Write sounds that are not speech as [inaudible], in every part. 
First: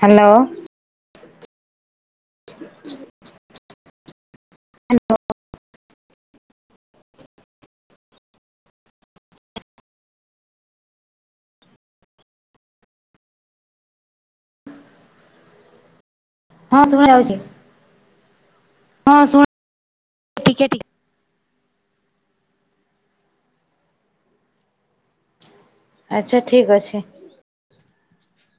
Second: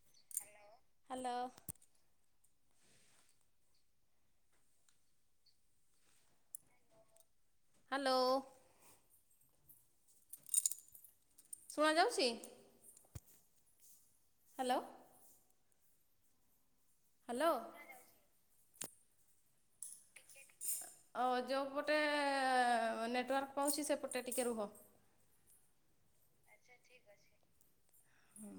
Hello. Hello. Hello. Hello. ଶୁଣାଯାଉଛି। Hello. ହଁ ଶୁଣା ଯାଉଛି। ହ୍ୟାଲୋ ହଁ ଶୁଣ ଟିକେ ଟିକେ। ହଉ ଯେଉଁ ପଟେ ନେଟୱାର୍କ ପାଉଛି ସେପଟେ ଟିକିଏ ରୁହ। ଆଚ୍ଛା ଠିକ ଅଛି ହୁଁ।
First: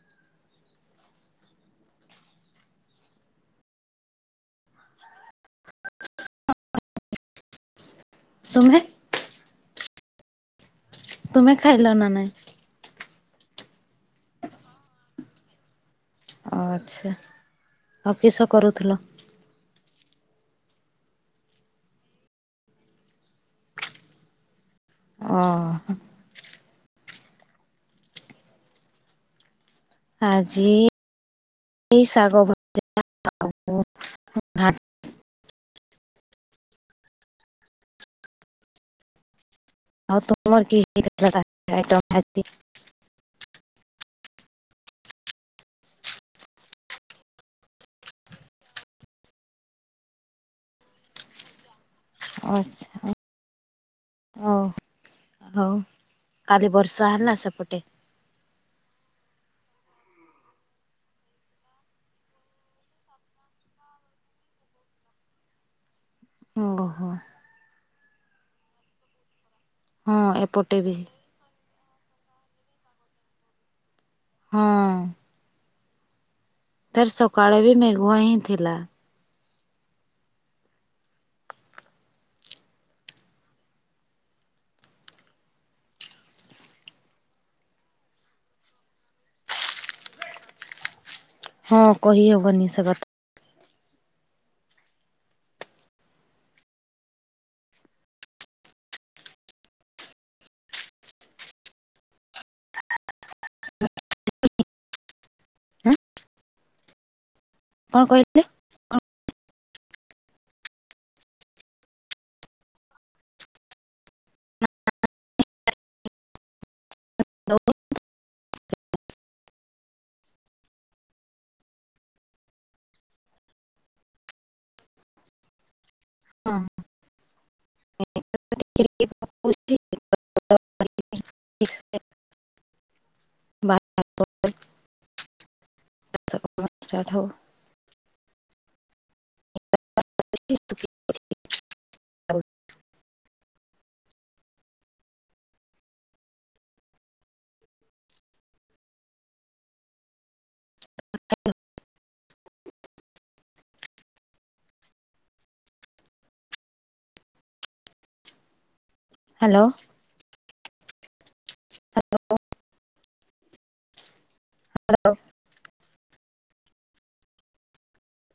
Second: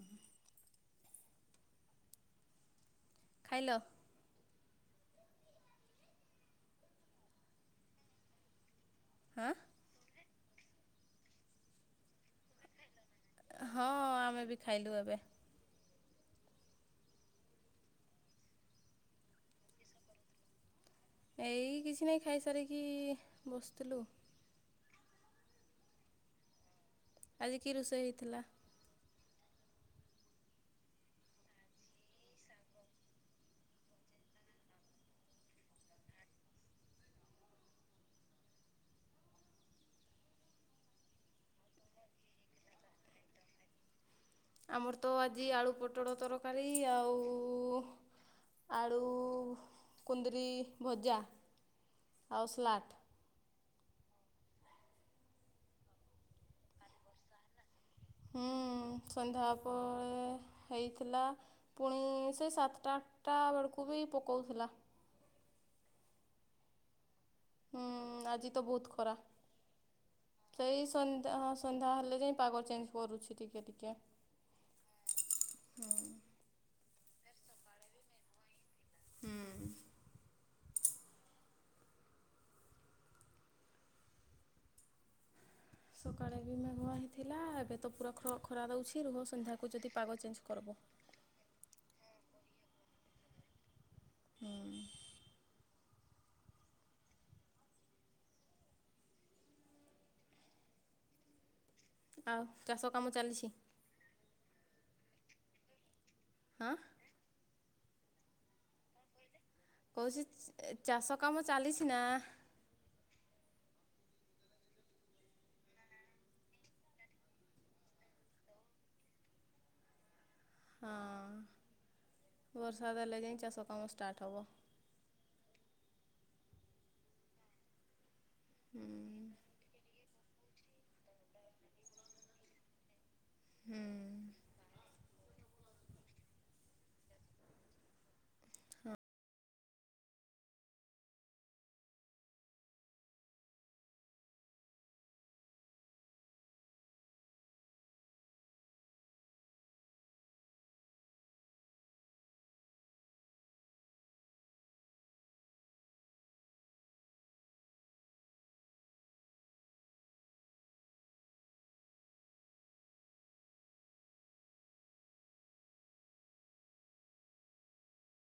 ଖାଇଲ। ତୁମେ? ହାଁ। ତୁମେ ଖାଇଲ ନା ନାଇଁ। ହଁ ଆମେ ବି ଖାଇଲୁ ଏବେ। ଓ ଆଚ୍ଛା ଆଉ କିସ କରୁଥିଲ? ଏଇ କିଛି ନାହିଁ ଖାଇସାରିକି ବସିଥିଲୁ। ଓ ହୋ। ଆଜି କି ରୋଷେଇ ହେଇଥିଲା? ଆଜି ଏଇ ଶାଗ ଭଜା ଆଉ। ଆଉ ତମର କିଏ କିଏ କେତେଟା। [unintelligible] ଆମର ତ ଆଜି ଆଳୁ ପୋଟଳ ତରକାରୀ ଆଉ ଆଳୁ କୁନ୍ଦୁରି ଭଜା। ଆଉ ସ୍ଲାଟ୍। ଆଚ୍ଛା। ହଉ ହଉ କାଲି ବର୍ଷା ହେଲା ସେପଟେ? ହୁଁ ସନ୍ଧ୍ୟା ହବ ହେଇଥିଲା। ପୁଣି ସେ ସାତଟା ଆଠଟା ବେଳକୁ ବି ପକଉଥିଲା। ଓହୋ। ହୁଁ ଆଜି ତ ବହୁତ ଖରା। ହଁ ଏପଟେ ସେଇ ବି। ସନ୍ ତ ହଁ ସନ୍ଧ୍ୟା ହେଲେ ଯାଇଁ ପାଗ ଚେଞ୍ଜ କରୁଚି ଟିକେ ଟିକେ। ହଁ। ହୁଁ। ଫେର୍ ସକାଳେ ବି ମେଘୁଆ ହିଁ ଥିଲା। ହୁଁ। ସକାଳେ ବି ମେଘୁଆ ହେଇଥିଲା। ଏବେ ତ ପୁରା ଖ ଖରା ଦେଉଛି ରୁହ ସନ୍ଧ୍ୟାକୁ ଯଦି ପାଗ ଚେଞ୍ଜ କରିବ। ହଁ କହିହବନି ସେ କଥା। ହୁଁ। ଆଉ ଚାଷ କାମ ଚାଲିଛି? [unintelligible] କଣ କହିଲେ? କହୁଚି ଚାଷ କାମ ଚାଲିଚି ନା? ହଁ। ବର୍ଷା ଦେଲେ ଯାଇଁ ଚାଷ କାମ ଷ୍ଟାର୍ଟ ହବ। ହୁଁ [unintelligible] ହୁଁ। [unintelligible] [unintelligible] ହ୍ୟାଲୋ। ହ୍ୟାଲୋ। ହ୍ୟାଲୋ